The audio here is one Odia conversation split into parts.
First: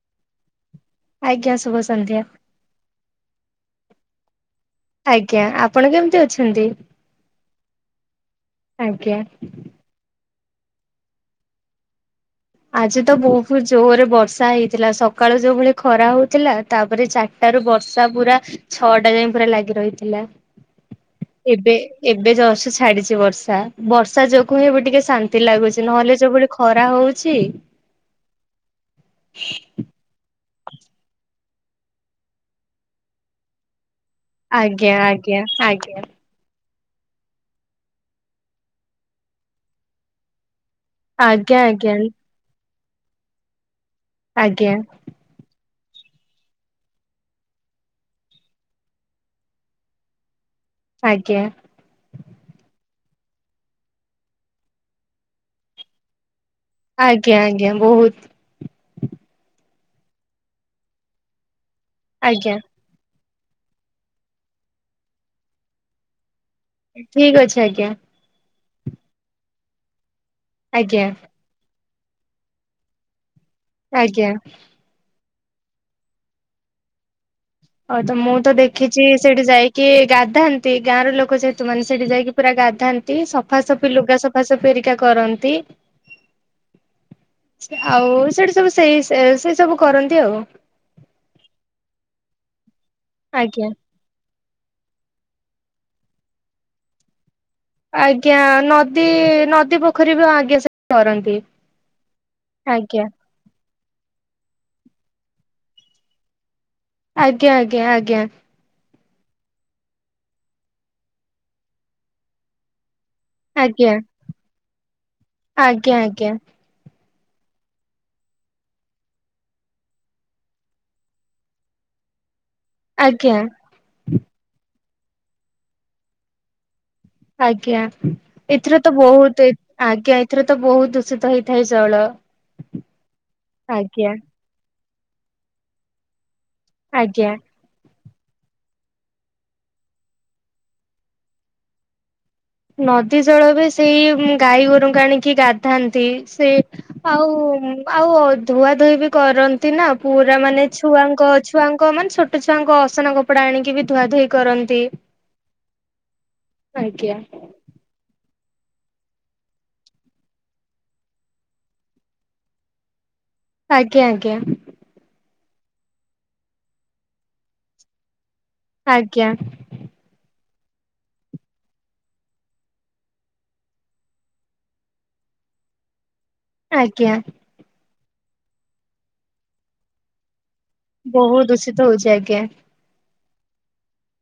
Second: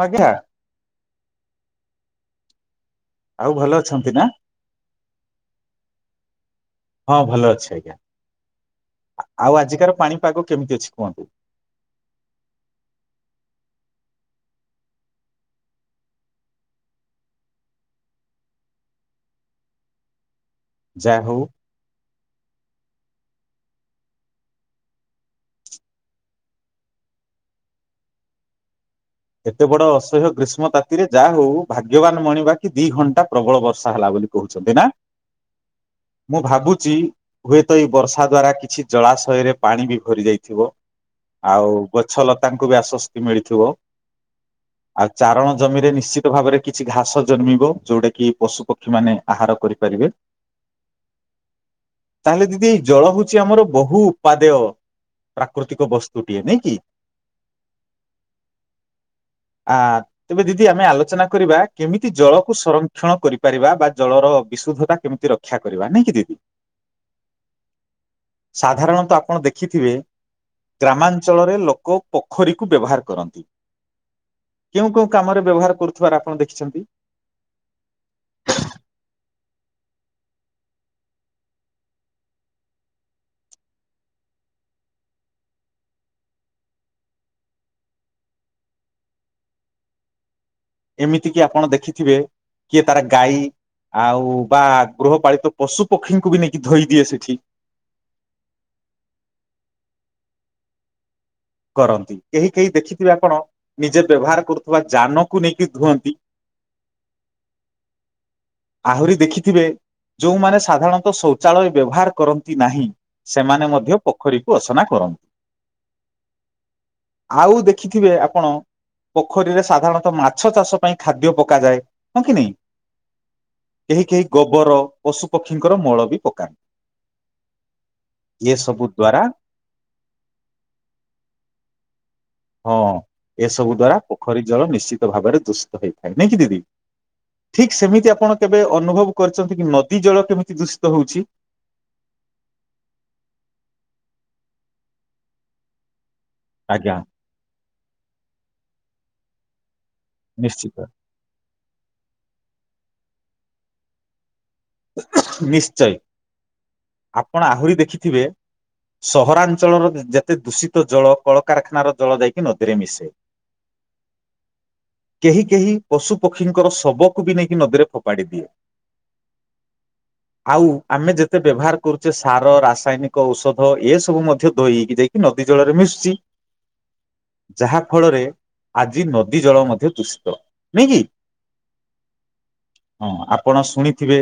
ହଁ ଆଜ୍ଞା ଆଜ୍ଞା ଶୁଭସନ୍ଧ୍ୟା। ଆଉ ଭଲ ଅଛନ୍ତି ନା ଆଜ୍ଞା ଆପଣ କେମିତି ଅଛନ୍ତି ହଁ ଭଲ ଅଛି ଆଜ୍ଞା। ଆଜ୍ଞା ଆଉ ଆଜିକାର ପାଣି ପାଗ କେମିତି ଅଛି କୁହନ୍ତୁ? ଆଜି ତ ବହୁତ ଜୋରରେ ବର୍ଷା ହେଇଥିଲା ସକାଳୁ ଯୋଉ ଭଳି ଖରା ହଉଥିଲା ତାପରେ ଚା ଟାରୁ ବର୍ଷା ପୁରା ଛଅଟା ଯାଏ ପୁରା ଲାଗି ରହିଥିଲା। ଯାହାହେଉ ଏବେ ଏବେ ଜଷ୍ଟ ଛାଡିଛି ବର୍ଷା। ବର୍ଷା ଯୋଗୁ ହିଁ ଏବେ ଟିକେ ଶାନ୍ତି ଲାଗୁଛି, ନହେଲେ ଯୋଉଭଳି ଖରା ହଉଛି। ଏତେ ବଡ ଅସହ୍ୟ ଗ୍ରୀଷ୍ମ ତାତିରେ ଯାହା ହଉ ଭାଗ୍ୟବାନ ମଣିବା କି ଦି ଘଣ୍ଟା ପ୍ରବଳ ବର୍ଷା ହେଲା ବୋଲି। କହୁଛନ୍ତି ନା ଆଜ୍ଞା ଆଜ୍ଞା ଆଜ୍ଞା ମୁଁ ଭାବୁଛି ହୁଏତ ଏଇ ବର୍ଷା ଦ୍ଵାରା କିଛି ଜଳାଶୟରେ ପାଣି ବି ଭରି ଯାଇଥିବ। ଆଜ୍ଞା ଆଉ ଆଜ୍ଞା ଗଛ ଲତାଙ୍କୁ ବି ଆଶ୍ଵସ୍ତି ମିଳିଥିବ। ଆଜ୍ଞା ଆଉ ଚାରଣ ଜମିରେ ନିଶ୍ଚିତ ଭାବରେ କିଛି ଘାସ ଜନ୍ମିବ, ଯୋଉଟା କି ପଶୁ ପକ୍ଷୀ ମାନେ ଆହାର କରିପାରିବେ। [inaudible] ଆଜ୍ଞା ତାହେଲେ ଦିଦି ଜଳ ହଉଛି ଆମର ବହୁ ଉପାଦେୟ ପ୍ରାକୃତିକ ବସ୍ତୁଟିଏ ନାଇଁ କି? ଆଜ୍ଞା ଆଜ୍ଞା ବହୁତ। ଆ ତେବେ ଦିଦି ଆମେ ଆଲୋଚନା କରିବା କେମିତି ଆଜ୍ଞା ଜଳକୁ ସର କ୍ଷଣ କରିପାରିବା ବା ଜଳର ବିଶୁଦ୍ଧତା କେମିତି ରକ୍ଷା କରିବା ନାଇଁ କି ଦିଦି। ଠିକ ଅଛି ଆଜ୍ଞା। ସାଧାରଣତଃ ଆପଣ ଦେଖିଥିବେ ଆଜ୍ଞା ଗ୍ରାମାଞ୍ଚଳ ରେ ଲୋକ ପୋଖରୀକୁୁ ବ୍ୟବହାର କରନ୍ତି। ଆଜ୍ଞା। କେଉଁ କେଉଁ କାମରେ ବ୍ୟବହାର କରୁଥିବାର ଆପଣ ଦେଖିଛନ୍ତି? ହଉ ତ ମୁଁ ତ ଦେଖିଛି ସେଇଠି ଯାଇକି ଗାଧାନ୍ତି ଗାଁ ର ଲୋକ ଯେହେତୁ ମାନେ ସେଠି ଯାଇକି ପୁରା ଗାଧାନ୍ତି ସଫାସଫି ଲୁଗା ସଫାସଫି ହେରିକା କରନ୍ତି। [inaudible] ଆଉ ସେଇଠି ସବୁ ସେଇ ସେଇ ସବୁ କରନ୍ତି ଆଉ। ଏମିତି କିି ଆପଣ ଦେଖିଥିବେ କିଏ ତାର ଗାଈ ଆଜ୍ଞା। ଆଉ ବା ଗୃହପାଳିତ ପଶୁ ପକ୍ଷୀଙ୍କୁ ବି ନେଇକି ଧୋଇ ଦିଏ ସେଠି। ଆଜ୍ଞା ନଦୀ ନଦୀ ପୋଖରୀ ବି ହଁ ଆଜ୍ଞା ସେ କରନ୍ତି। କରନ୍ତି କେହି କେହି ଆଜ୍ଞା। ଦେଖିଥିବେ ଆପଣ ନିଜେ ବ୍ୟବହାର କରୁଥିବା ଯାନକୁ ନେଇକି ଧୁଅନ୍ତି। ଆଜ୍ଞା ଆଜ୍ଞା ଆଜ୍ଞା। ଆହୁରି ଦେଖିଥିବେ ଯୋଉମାନେ ସାଧାରଣତଃ ଶୌଚାଳୟ ବ୍ୟବହାର କରନ୍ତି ନାହିଁ ସେମାନେ ଆଜ୍ଞା ମଧ୍ୟ ପୋଖରୀକୁ ଅସନା କରନ୍ତି। ଆଜ୍ଞା ଆଜ୍ଞା। ଆଉ ଦେଖିଥିବେ ଆପଣ ପୋଖରୀରେ ସାଧାରଣତଃ ମାଛ ଚାଷ ପାଇଁ ଖାଦ୍ୟ ପକାଯାଏ ହଁ କି ନାଇଁ ଆଜ୍ଞା। କେହି କେହି ଗୋବର ପଶୁ ପକ୍ଷୀଙ୍କର ମଳ ବି ପକାନ୍ତି। ଆଜ୍ଞା ଏ ଏଥିରେ ସବୁ ତ ଦ୍ଵାରା ବହୁତ ଆଜ୍ଞା ଏଥିରେ ତ ବହୁତ ଦୂଷିତ ହେଇଥାଏ ଜଳ। ହଁ ଏସବୁ ଦ୍ଵାରା ଆଜ୍ଞା ପୋଖରୀ ଜଳ ନିଶ୍ଚିତ ଭାବରେ ଦୁଷିତ ହେଇଥାଏ ନାଇଁ କି ଦିଦି। ଆଜ୍ଞା। ଠିକ ସେମିତି ଆପଣ କେବେ ଅନୁଭବ କରିଛନ୍ତି କି ନଦୀ ଜଳ କେମିତି ଦୂଷିତ ହଉଛି? ନଦୀ ଜଳ ବି ସେଇ ଗାଈ ଗୋରୁଙ୍କୁ ଆଣିକି ଗାଧାନ୍ତି ସେଇ ଆଜ୍ଞା। ଆଉ ଆଉ ଧୁଆ ଧୋଇ ବି କରନ୍ତି ନା ପୁରା ମାନେ ନିଶ୍ଚିତ ଛୁଆଙ୍କ ଛୁଆଙ୍କ ମାନେ ଛୋଟ ଛୁଆଙ୍କ ଅସନା କପଡା ଆଣିକି ବି ଧୁଆ ଧୋଇ କରନ୍ତ ନିଶ୍ଚୟ ଆଜ୍ଞା। ଆପଣ ଆହୁରି ଦେଖିଥିବେ ସହରାଞ୍ଚଳର ଯେତେ ଦୂଷିତ ଜଳ କଳକାରଖାନାର ଜଳ ଯାଇକି ନଦୀରେ ମିଶେ। ଆଜ୍ଞା ଆଜ୍ଞା। କେହି କେହି ପଶୁ ପକ୍ଷୀଙ୍କର ଶବକୁ ବି ନେଇକି ନଦୀରେ ଫୋପାଡି ଦିଏ। ଆଜ୍ଞା। ଆଉ ଆମେ ଯେତେ ବ୍ୟବହାର କରୁଛେ ସାର ରାସାୟନିକ ଔଷଧ ଏ ସବୁ ମଧ୍ୟ ଧୋଇ ହେଇକି ଯାଇକି ନଦୀ ଜଳରେ ମିଶୁଛି। ଆଜ୍ଞା। ଯାହା ଫଳରେ ଆଜି ନଦୀ ଜଳ ମଧ୍ୟ ଦୂଷିତ ନୁଁ କି? ବହୁତ ଦୂଷିତ ହୋଉଛି ଆଜ୍ଞା। ହଁ ଆପଣ ଶୁଣି ଥିବେ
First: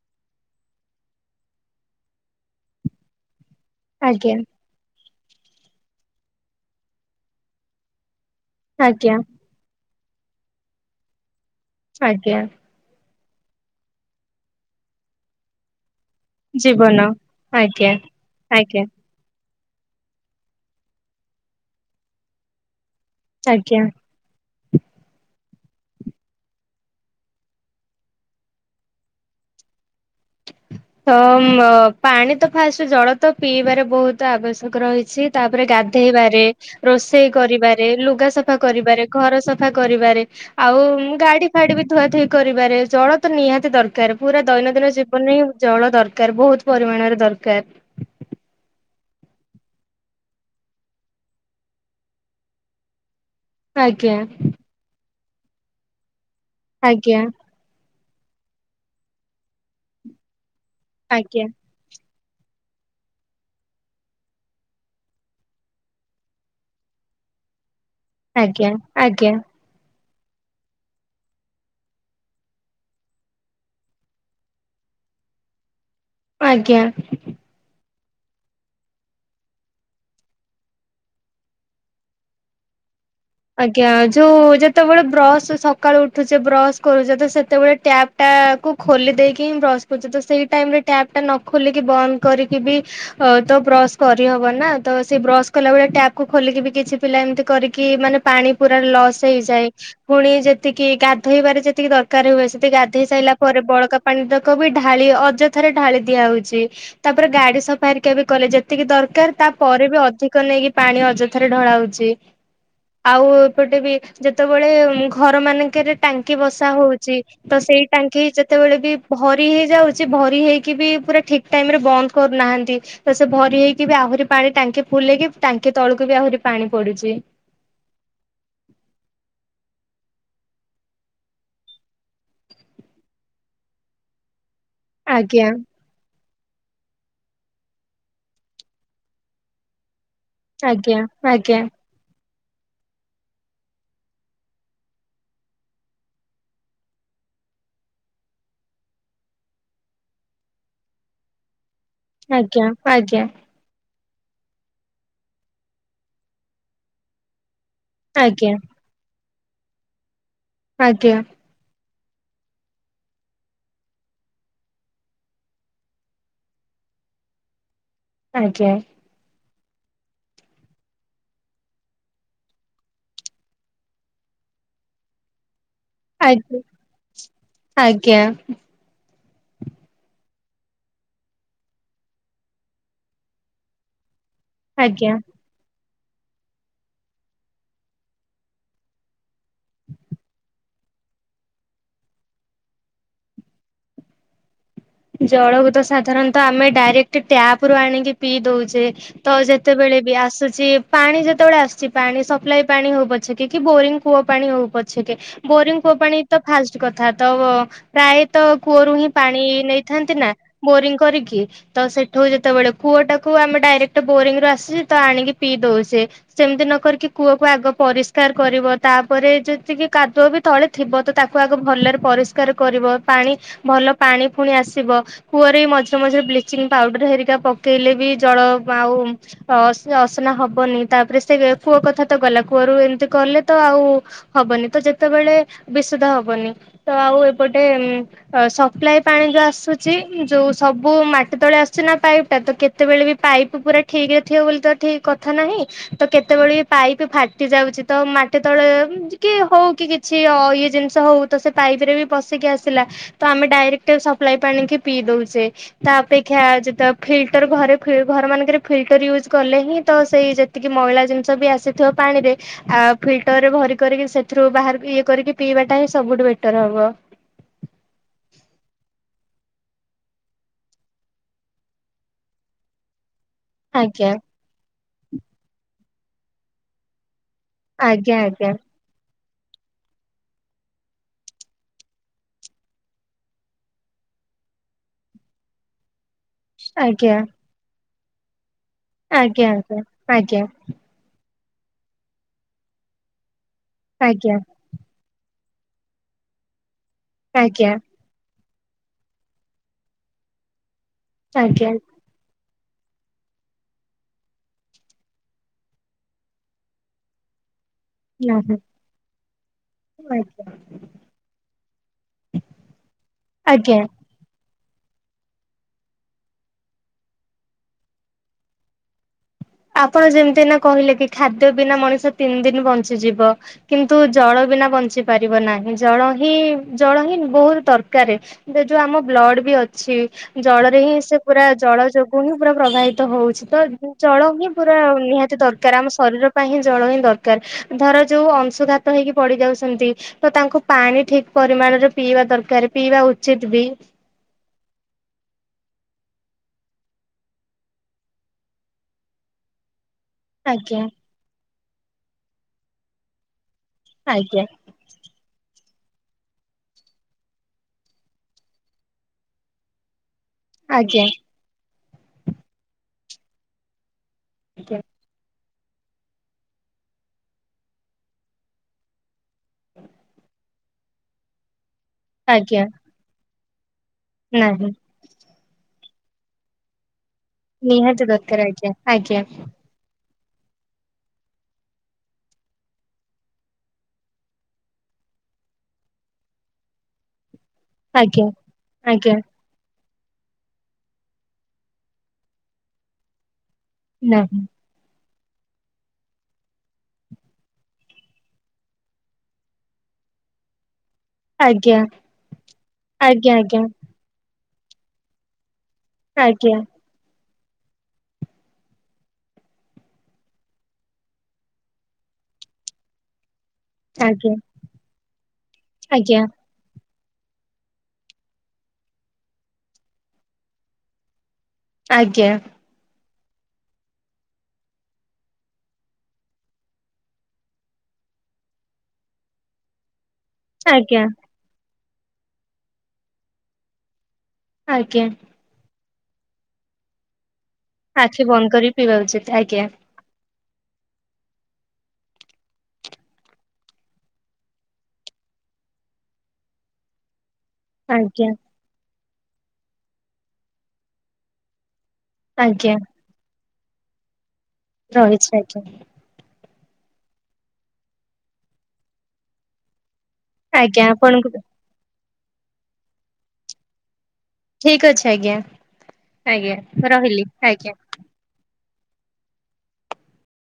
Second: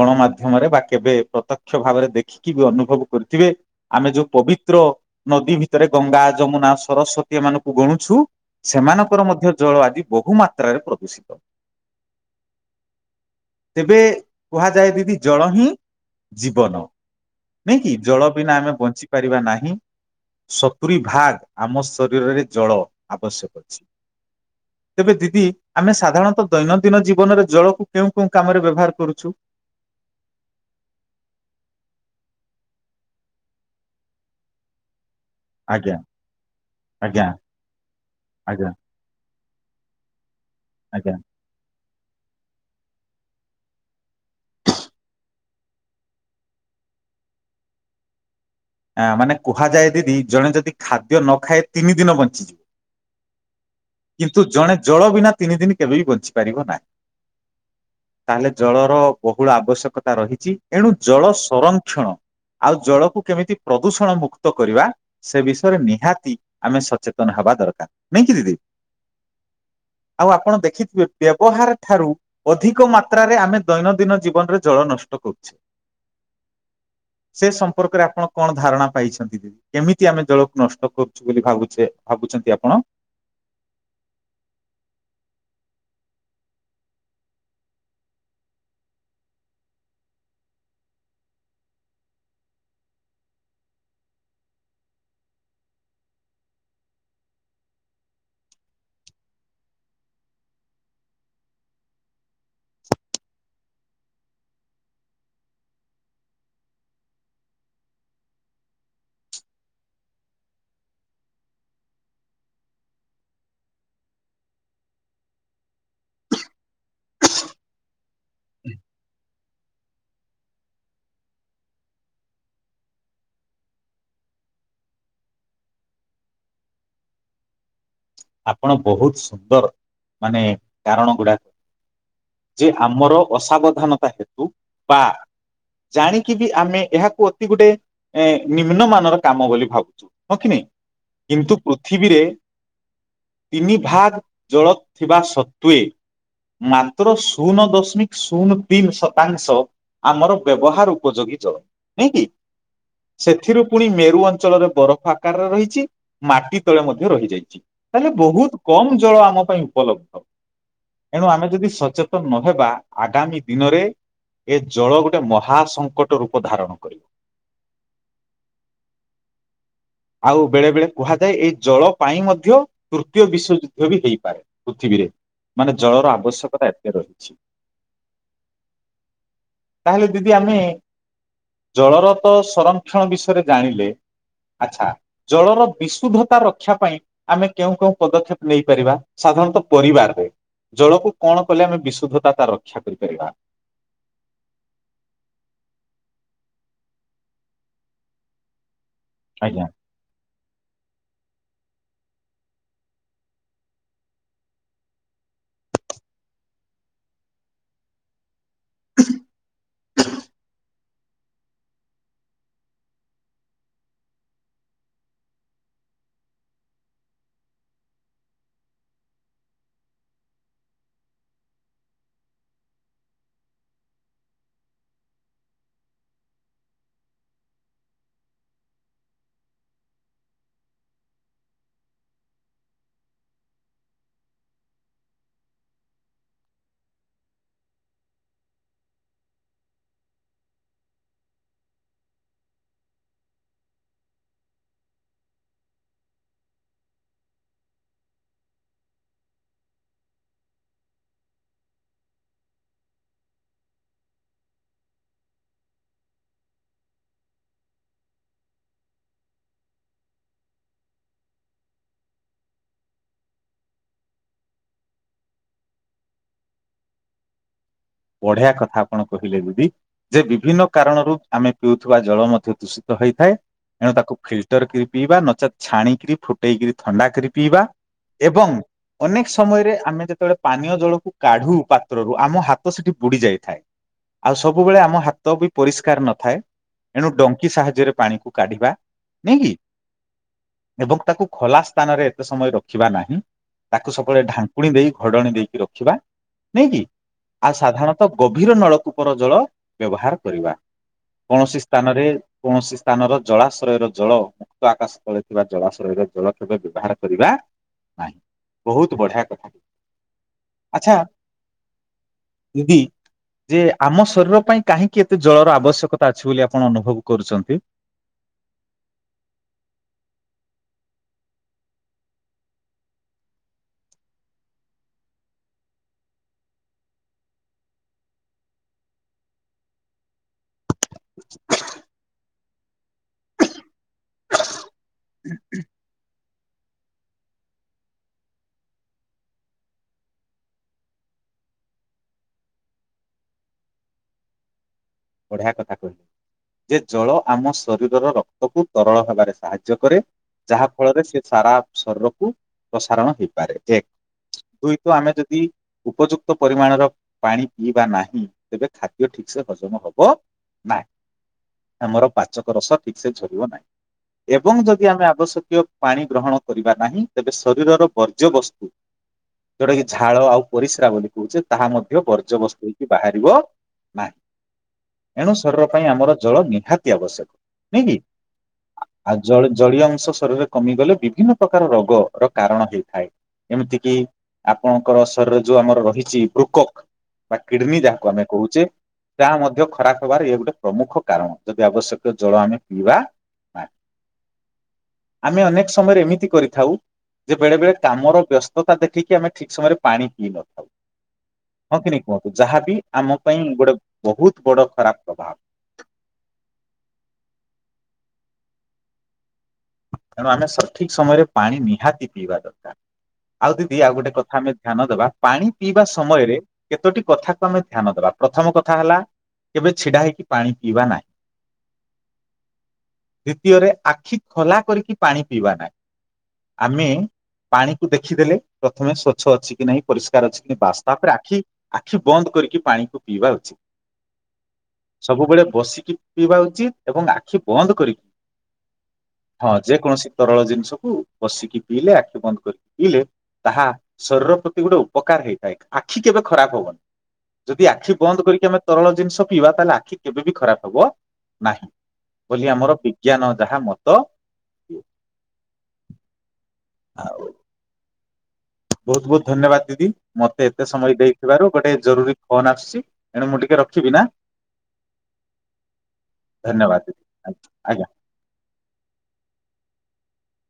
ଗଣମାଧ୍ୟମରେ ବା କେବେ ପ୍ରତ୍ୟକ୍ଷ ଭାବରେ ଦେଖିକି ବି ଅନୁଭବ କରିଥିବେ ଆମେ ଯୋଉ ଆଜ୍ଞା ପବିତ୍ର ନଦୀ ଭିତରେ ଗଙ୍ଗା ଯମୁନା ସରସ୍ଵତୀ ଏମାନାନଙ୍କୁ ଗଣୁଛୁ ଆଜ୍ଞା ସେମାନଙ୍କର ମଧ୍ୟ ଜଳ ଆଜି ବହୁ ମାତ୍ରାରେ ପ୍ରଦୂଷିତ। ଆଜ୍ଞା। ତେବେ କୁହାଯାଏ ଦିଦି ଜଳ ହିଁ ଜୀବନ ନାଇଁ ଆଜ୍ଞା କିି ଜଳ ବିନା ଆମେ ଆଜ୍ଞା ବଞ୍ଚି ପାରିବା ନାହିଁ ସତୁରି ଭାଗ ଆମ ଶରୀରରେ ଜଳ ଆବଶ୍ୟକ ଅଛି। ଆଜ୍ଞା। ତେବେ ଦିଦି ଆମେ ସାଧାରଣତଃ ଦୈନନ୍ଦିନ ଜୀବନରେ ଜଳକୁ କେଉଁ କେଉଁ କାମରେ ବ୍ୟବହାର କରୁ? ଛୁ ତ ଅମ ଅ ପାଣି ତ ଫାଷ୍ଟ ଜଳ ତ ପିଇବାରେ ବହୁତ ଆବଶ୍ୟକ ରହିଛି। ତାପରେ ଆଜ୍ଞା ଗାଧେଇବାରେ, ଆଜ୍ଞା ରୋଷେଇ କରିବାରେ, ଲୁଗା ସଫା ଆଜ୍ଞା କରିବାରେ ଘର ସଫା କରିବାରେ। ଆଉ ଆଜ୍ଞା ମୁଁ ଗାଡି ଫାଡି ବି ଧୁଆ ଧୋଇ କରିବାରେ ଜଳ ତ ନିହାତି ଦରକାର ପୁରା ଦୈନନ୍ଦିନ ଜୀବନରେ ହିଁ ଜଳ ଦରକାର ବହୁତ ପରିମାଣରେ ଦରକାର। ଆ ମାନେ କୁହାଯାଏ ଦିଦି ଜଣେ ଯଦି ଖାଦ୍ୟ ନ ଖାଏ ତିନି ଦିନ ବଞ୍ଚିଯିବ। ଆଜ୍ଞା କିନ୍ତୁ ଜଣେ ଜଳ ବିନା ତିନି ଦିନ କେବେ ବି ବଞ୍ଚି ପାରିବ ନାହିଁ। ଆଜ୍ଞା। ତାହେଲେ ଜଳର ବହୁଳ ଆବଶ୍ୟକତା ରହିଛି। ଏଣୁ ଜଳ ଆଜ୍ଞା ସଂରକ୍ଷଣ ଆଉ ଜଳକୁ କେମିତି ପ୍ରଦୂଷଣ ମୁକ୍ତ କରିବା ସେ ବିଷୟରେ ନିହାତି ଆମେ ସଚେତନ ହେବା ଦରକାର। ନେଇକି ଦିଦି? ଆଜ୍ଞା ଆଜ୍ଞା ଆଉ ଆପଣ ଦେଖିଥିବେ ବ୍ୟବହାର ଠାରୁ ଅଧିକ ମାତ୍ରାରେ ଆମେ ଦୈନନ୍ଦିନ ଜୀବନରେ ଜଳ ନଷ୍ଟ କରୁଛେ। ଆଜ୍ଞା। ସେ ସମ୍ପର୍କରେ ଆପଣ କଣ ଧାରଣା ପାଇଛନ୍ତି ଦିଦି, କେମିତି ଆମେ ଜଳକୁ ନଷ୍ଟ କରୁଛୁ ବୋଲି ଭାବୁଛେ ଭାବୁଛନ୍ତି ଆପଣ? ଆଜ୍ଞା ଯୋଉ ଯେତେବେଳେ ବ୍ରସ୍ ସକାଳୁ ଉଠୁଚେ ବ୍ରସ୍ କରୁଛେ ତ ସେତେବେଳେ ଟ୍ୟାପ ଟା କୁ ଖୋଲି ଦେଇକି ହିଁ ବ୍ରସ କରୁଚେ ତ ସେଇ ଟାଇମ ରେ ଟ୍ୟାପ ଟା ନ ଖୋଲିକି ବନ୍ଦ କରିକି ବି ଅ ତ ବ୍ରସ୍ କରିହବ ନା ତ ସେ ବ୍ରସ କଲାବେଳେ ଟ୍ୟାପକୁୁ ଖୋଲିକି ବି କିଛି ପିଲା ଏମିତି କରିକି ମାନେ ପାଣି ପୁରା ଲସ୍ ହେଇଯାଏ। ପୁଣି ଯେତିକି ଗାଧୋଇବାରେ ଯେତିକି ଦରକାର ହୁଏ ସେତିକି ଗାଧୋଇ ସାରିଲା ପରେ ବଳକା ପାଣି ତାକ ବି ଢାଳି ଅଯଥାରେ ଢାଳି ଦିଆହଉଛି। ତାପରେ ଗାଡି ସଫା ହେରିକା ବି କଲେ ଯେତିକି ଦରକାର ତାପରେ ବି ଅଧିକ ନେଇକି ପାଣି ଅଯଥାରେ ଢଳାହଉଛି। ଆଉ-ଉ ଏପଟେ ବି ଯେତେବେଳେ, ଉଁ ଘର ମାନଙ୍କରେ ଟାଙ୍କି ବସା ହଉଛି ତ ସେଇ ଟାଙ୍କି ଯେତେବେଳେ ବି ଭରି ଭରି ହେଇଯାଉଛି ଭରି ହେଇକି ବି ପୁରା ଠିକ୍ ଟାଇମ ରେ ବନ୍ଦ୍ କରୁନାହାନ୍ତି। ତ ସେ ଭରି ହେଇକି ବି ଆହୁରି ପାଣି ଟାଙ୍କି ଫୁଲହେଇକି ଟାଙ୍କି ତଳକୁ ବି ଆହୁରି ପାଣି ପଡ଼ୁଛି। ଆପଣ ବହୁତ ସୁନ୍ଦର ମାନେ କାରଣ ଗୁଡ଼ାକ ଯେ ଆମର ଅସାବଧାନତା ହେତୁ ବା ଆଜ୍ଞା ଜାଣିକି ବି ଆମେ ଏହାକୁ ଅତି ଗୋଟେ ଏଁ ନିମ୍ନମାନର କାମ ବୋଲି ଭାବୁଛନ୍ତି। ହଁ କି ନାଇଁ? ଆଜ୍ଞା କିନ୍ତୁ ଆଜ୍ଞା ପୃଥିବୀରେ ତିନି ଭାଗ୍ ଜଳ ଥିବା ସତ୍ୱେ ମାତ୍ର ଶୂନ ଦଶମିକ ଶୂନ ତିନି ଶତାଂଶ ଆମର ବ୍ୟବହାର ଉପଯୋଗୀ ଜଳ ନାଇଁ କି? ଆଜ୍ଞା ଆଜ୍ଞା ସେଥିରୁ ପୁଣି ମେରୁ ଅଞ୍ଚଳରେ ବରଫ ଆକାରରେ ରହିଛି ମାଟି ତଳେ ମଧ୍ୟ ରହିଯାଇଛି। ତାହେଲେ ଆଜ୍ଞା ବହୁତ କମ ଜଳ ଆମ ପାଇଁ ଉପଲବ୍ଧ। ଆଜ୍ଞା ଏଣୁ ଆମେ ଯଦି ସଚେତନ ନହେବା ଆଗାମୀ ଦିନରେ ଏ ଜଳ ଗୋଟେ ମହାସଙ୍କଟ ରୂପ ଧାରଣ କରିବ। ଆଜ୍ଞା। ଆଉ ବେଳେ ବେଳେ କୁହାଯାଏ ଏଇ ଜଳ ପାଇଁ ମଧ୍ୟ ୟ ତୃତୀୟ ବିଶ୍ଵଯୁଦ୍ଧ ବି ହେଇପାରେ ପୃଥିବୀରେ। ମାନେ ଜଳର ଆଜ୍ଞା ଆବଶ୍ୟକତା ଏତେ ରହିଛି। ଆଜ୍ଞା ତାହେଲେ ଦିଦି ଆମେ ଜଳରତ ସଂରକ୍ଷଣ ବିଷୟରେ ଜାଣିଲେ। ଆଚ୍ଛା। ଆଜ୍ଞା ଜଳର ବିଶୁଦ୍ଧତା ରକ୍ଷା ପାଇଁ ଆମେ କେଉଁ କେଉଁ ପଦକ୍ଷେପ ନେଇପାରିବା ସାଧାରଣତଃ ପରିବାରରେ? ଜଳକୁ କଣ କଲେ ଆମେ ବିଶୁଦ୍ଧତା ତ ରକ୍ଷା କରିପାରିବା। ଜଳକୁ ତ ସାଧାରଣତଃ ଆମେ ଡାଇରେକ୍ଟ ଟ୍ୟାପ ରୁ ଆଣିକି ପିଇ ଦଉଛେ। ତ ଆଜ୍ଞା। ଯେତେବେଳେ ବି ଆସୁଛି ପାଣି ଯେତେବେଳେ ଆସିୁଛି। ପାଣି ସପ୍ଲାଇ ପାଣି ହଉ ପଛେକେ କି ବୋରିଙ୍ଗ କୂଅ ପାଣି ହଉ ପଛେକେ ବୋରିଂ କୂଅ ପାାଣି ତ ଫାଷ୍ଟ କଥା ତ ପ୍ରାୟତଃ କୂଅରୁ ହିଁ ପାଣି ନେଇଥାନ୍ତି ନା ବୋରିଂ କରିକି। ତ ସେଠୁ ଯେତେବେଳେ କୂଅଟାକୁ ଆମେ ଡାଇରେକ୍ଟ ବୋରିଂ ରୁ ଆସୁଛି ତ ଆଣିକି ପିଇ ଦଉ ଛେ ସେମିତି ନ କରିକି କୂଅକୁ ଆଗ ପରିଷ୍କାର କରିବ ତାପରେ ଯେତିକି କାଦୁଅ ବି ତଳେ ଥିବ ତ ତାକୁ ଆଗ ଭଲରେ ପରିଷ୍କାର କରିବ। ପାଣି ଭଲ ପାଣି ଫୁଣି ଆସି ଥିବ କୂଅରେ ମଝିରେ ମଝିରେ ବ୍ଲିଚିଂ ପାଉଡର ହେରିକା ପକେଇଲେ ବି ଜଳ ଆଉ ଅ ସେ ଅସନା ହବନି ତାପରେ ସେ କୂଅ କଥା ତ ଗଲା କୂଅରୁ ଏମିତି କଲେ ତ ଆଉ ହବନି ତ ଯେତେବେଳେ ବିଶୁଧ ହବନି। ତ ଆଉ ଏପଟେ ସପ୍ଲାଇ ପାଣି ଯୋଉ ଆସେ ଆ ଯୋଉ ସବୁ ମାଟି ତଳେ ଆସୁଛି ନା ପାଇପ୍ ଟା ତ କେତେବେଳେ ବି ପାଇପ୍ ଉପରେ ଠିକ୍ ରେ ଥିବ ବୋଲି ତ ଠିକ କଥା ନାହିଁ ତ କେତେବେଳେ ପାଇପ୍ ଫାଟି ଯାଉଛି ତ ମାଟି ତଳେ କି ହଉ କି କି କିଛି ଇଏ ଜିନିଷ ହଉ ତ ସେ ପାଇପ ରେ ବି ପଶିକି ଆସିଲା ତ ଆମେ ଡାଇରେକ୍ଟ ସପ୍ଲାଇ ପାଣିିକେ ପିଇ ଦଉଛେ। ତା ଅପେକ୍ଷା ଯେ ଫିଲଟର ଘରେ ଘର ମାନଙ୍କରେ ଫିଲ୍ଟର ୟୁଜ୍ କଲେ ହିଁ ତ ସେଇ ଏତିକି ମଇଳା ଜିନିଷ ବି ଆସିଥିବ ପାଣିରେ ଆ ଫିଲ୍ଟର ରେ ଭରି କରିକି ସେଥିରୁ ବାହାର ଇଏ କରିକି ପିଇବାଟା ହିଁ ସବୁଠୁ ବେଟର୍ ହେବ। ବଢିଆ କଥା ଆପଣ କହିଲେ ଦିଦି। ଯେ ବିଭିନ୍ନ କାରଣରୁ ଆମେ ପିଉଥିବା ଜଳ ମଧ୍ୟ ଦୂଷିତ ହୋଇଥାଏ। ଏଣୁ ତାକୁ ଆଜ୍ଞା ଫିଲଟର କରି ପିଇବା। ନଚେତ୍ ଛାଣିକିରି ଫୁଟେଇକ ଥଣ୍ଡା କରିି ପିଇବା ଆଜ୍ଞା ଏବଂ ଆଜ୍ଞା ଅନେକ ସମୟରେ ଆମେ ଯେତେବେଳେ ପାନୀୟ ଜଳକୁ କାଢୁ ପାତ୍ରରୁ ଆମ ହାତ ସେଠି ବୁଡି ଯାଇଥାଏ। ଆଉ ସବୁବେଳେ ଆମ ହାତ ବି ପରିଷ୍କାର ନଥାଏ। ଏଣୁ ଆଜ୍ଞା ଡ କି ସାହାଯ୍ୟରେ ପାଣିକୁ କାଢିବା ନାଇ ଆଜ୍ଞା କି ଆଜ୍ଞା ଏବଂ ତାକୁ ଖୋଲା ସ୍ଥାନରେ ଏତେ ସମୟ ରଖିବା ନାହିଁ। ତାକୁ ସବୁବେଳେ ଢା ଆଜ୍ଞା ପୁଣି ଦେଇ ଘଡଣି ଦେଇକି ରଖିବା ନାଇକି ଆ ଆଜ୍ଞା ଆଜ୍ଞା ସାଧାରଣ ଗଭୀର ନଳକୂପର ଜଳ ବ୍ୟବହାର କରିବା। କୌଣସି ଆଜ୍ଞା ସ୍ଥାନରେ କୌଣସି ସ୍ଥାନର ଜଳାଶ୍ରୟର ଜଳ ଭକ୍ତ ଆକାଶ ତଳେ ଥିବା ଜଳାଶୟରେ ଜଳ କେବେ ବ୍ୟବହାର କରିବା ନାହିଁ। ବହୁତ ବଢିଆ କଥା। ଆଜ୍ଞା ଆଛା ଦିଦି ଯେ ଆଜ୍ଞା ଆମ [unintelligible] ପାଇଁ କାହିଁକି ଏତେ ଜଳର ଆବଶ୍ୟକତା ଅଛି ବୋଲି ଆପଣ ଅନୁଭବ କରୁଛନ୍ତି? ଆପଣ ଯେମିତି ଏନା କହିଲେ କି ଖାଦ୍ୟ ବିନା ମଣିଷ ତିନି ଦିନ ବଞ୍ଚିଯିବ। କିନ୍ତୁ ଜଳ ବିନା ବଞ୍ଚି ପାରିବ ନାହିଁ। ଜଳ ହିଁ ଜଳ ହିଁ ବହୁତ ଦରକାରେ। ସେ ଯୋଉ ଆମ ବ୍ଲଡ ବି ଅଛି। ଜଳରେ ହିଁ ସେ ପୁରା ଜଳ ଯୋଗୁଁ ହିଁ ପୁରା ପ୍ରବାହିତ ହଉଛି ତ ଜଳ ହିଁ ପୁରା ନିହାତି ଦରକାର ଆମ ଶରୀର ପାଇଁ ହିଁ ଜଳ ହିଁ ଦରକାର। ଧର ଯୋଉ ଅଂଶୁଘାତ ହେଇକି ପଡି ଯାଉଛନ୍ତି ତ ତାଙ୍କୁ ପାଣି ଠିକ ପରିମାଣରେ ପିଇବା ଦରକାର ପିଇବା ଉଚିତ ବି। ବଢିଆ କଥା କହିଲ। ଯେ ଜଳ ଆମ ଶରୀରର ରକ୍ତକୁ ତରଳ ହେବାରେ ସାହାଯ୍ୟ କରେ। ଯାହା ଆଜ୍ଞା ଫଳରେ ସେ ସାରା ଶରୀରକୁ ପ୍ରସାରଣ ହେଇପାରେ ଏକ ଆଜ୍ଞା। ଦୁଇ ତ ଆମେ ଯଦି ଉପଯୁକ୍ତ ପରିମାଣର ପାଣି ପିଇବା ନାହିଁ ତେବେ ଖାଦ୍ୟ ଠିକସେ ହଜମ ହବ ହବ ନାହିଁ ଆଜ୍ଞା ଆମର ପାଚକ ରସ ଠିକ ସେ ଝରିବ ନାହିଁ। ଏବଂ ଯଦି ଆମେ ଆବଶ୍ୟକୀୟ ପାଣି ଗ୍ରହଣ କରିବା ନାହିଁ ତେବେ ଶରୀରର ବର୍ଜ୍ୟ ବସ୍ତୁ ଯୋଉଟା କି ଝାଳ ଆଉ। ପରିସ୍ରା ବୋଲି କହୁଛେ ତାହା ମଧ୍ୟ ଆଜ୍ଞା ବର୍ଜ୍ୟବସ୍ତୁ ହେଇକି ବାହାରିବ ନାହିଁ। ନାହିଁ। ଏଣୁ ଶରୀର ପାଇଁ ଆମର ଜଳ ନିହାତି ଆବଶ୍ୟକ। ନ। କି ନିହାତି ଦରକାର ଆଜ୍ଞା ଆଜ୍ଞା ଆଉ ଜ ଜଳୀୟ ଅଂଶ ଶରୀରେ କମିଗଲେ ବିଭିନ୍ନ ପ୍ରକାର ରୋଗର କାରଣ ହେଇଥାଏ। ଏମିତି କିି ଆପଣଙ୍କର ଶରୀର ଯୋଉ ଆମର ରହିଛି ବୃକକ୍। ବା କିଡନୀ ଯାହାକୁ ଆଜ୍ଞା ଆମେ କହୁଛେ। ଆଜ୍ଞା। ତାହା ମଧ୍ୟ ଖରାପ ହବାର ଇଏ ଗୋଟେ ପ୍ରମୁଖ କାରଣ ଯଦି ଆବଶ୍ୟକୀୟ ଜଳ ଆମେ ପିଇବା ନାହିଁ। ନାହି। ଆମେ ଅନେକ ସମୟରେ ଏମିତି କରିଥାଉ। ଯେ ବେଳେ ବେଳେ କାମର ବ୍ୟସ୍ତତା ଦେଖିକି ଆମେ ଠିକ ସମୟରେ ପାଣି ପିଇ ନଥାଉ। ଆଜ୍ଞା ହଁ କି ନି କୁହନ୍ତୁ ଯାହାବି ଆମ ଆଜ୍ଞା ପାଇଁ ଗୋଟେ ବହୁତ ବଡ ଖରାପ ପ୍ରଭାବ। ଆଜ୍ଞା। ତେଣୁ ଆମେ ସଠିକ ସମୟରେ ପାଣି ନିହାତି ପିଇବା ଦରକାର ଆଉ ଦି ବି ଆଉ ଗୋଟେ ଆଜ୍ଞା କଥା ଆମେ ଧ୍ୟାନ ଦେବା ପାଣି ପିଇବା ଆଜ୍ଞା ସମୟରେ କେତୋଟି କଥାକୁ ଆମେ ଧ୍ୟାନ ଦବା ପ୍ରଥମ କଥା ହେଲା କେବେ ଛିଡା ହେଇକି ପାଣି ପିଇବା ନାହିଁ। ଆଜ୍ଞା। ଦୁତୀୟରେ ଆଖି ଖୋଲା କରିକି ପାଣି ପିଇବା ନାହିଁ। ଆମେ ପାଣିକୁ ଦେଖିଦେଲେ ପ୍ରଥମେ ସ୍ଵଚ୍ଛ ଅଛି କି ନାହିଁ ପରିଷ୍କାର ଅଛି। ବାସ୍ ଆଜ୍ଞା ତାପରେ ଆଖି ଆଖି ବନ୍ଦ କରିକି ପାଣିକୁ ପିଇବା ଉଚିତ। ଆଜ୍ଞା ସବୁବେଳେ ବସିକି ପିଇବା ଉଚିତ ଏବଂ ଆଖି ବନ୍ଦ କରି ଆଖି ବନ୍ଦ କରି ପିଇବା ଉଚିତ। ହଁ ଆଜ୍ଞା ଯେକୌଣସି ତରଳ ଜିନିଷକୁ ବସିକି ପିଇଲେ ଆଖି ବନ୍ଦ କରିକି ପିଇଲେ ତାହା ଶରୀର ପ୍ରତି ଗୋଟେ ଉପକାର ହେଇଥାଏ ଆଖି କେବେ ଖରାପ ହବନି। ଯଦି ଆଖି ବନ୍ଦ ଆଜ୍ଞା କରିକି ଆମେ ତରଳ ଜିନିଷ ପିଇବା ତାହେଲେ ଆଖି କେବେ ବିି ଖରାପ ହବ ନାହିଁ। ବୋଲି ଆମର ଆଜ୍ଞା ବିଜ୍ଞାନ ଯାହା ମତ ଜାଣିଛି ଆଜ୍ଞା। ଆଉ ବହୁତ ବହୁତ ଧନ୍ୟବାଦ ଦିଦି ମତେ ଏତେ ଆଜ୍ଞା ସମୟ ଆପଣଙ୍କୁ ଦେଇଥିବାରୁ ଗୋଟେ ଜରୁରୀ ଫୋନ୍ ଆସୁଛି ଏଣୁ ମୁଁ ଟିକେ ରଖିବି ନା! ଠିକ ଅଛି ଆଜ୍ଞା ଧନ୍ୟବାଦ ଆଜ୍ଞା ରହିଲି ଦିଦି ଆଜ୍ଞା।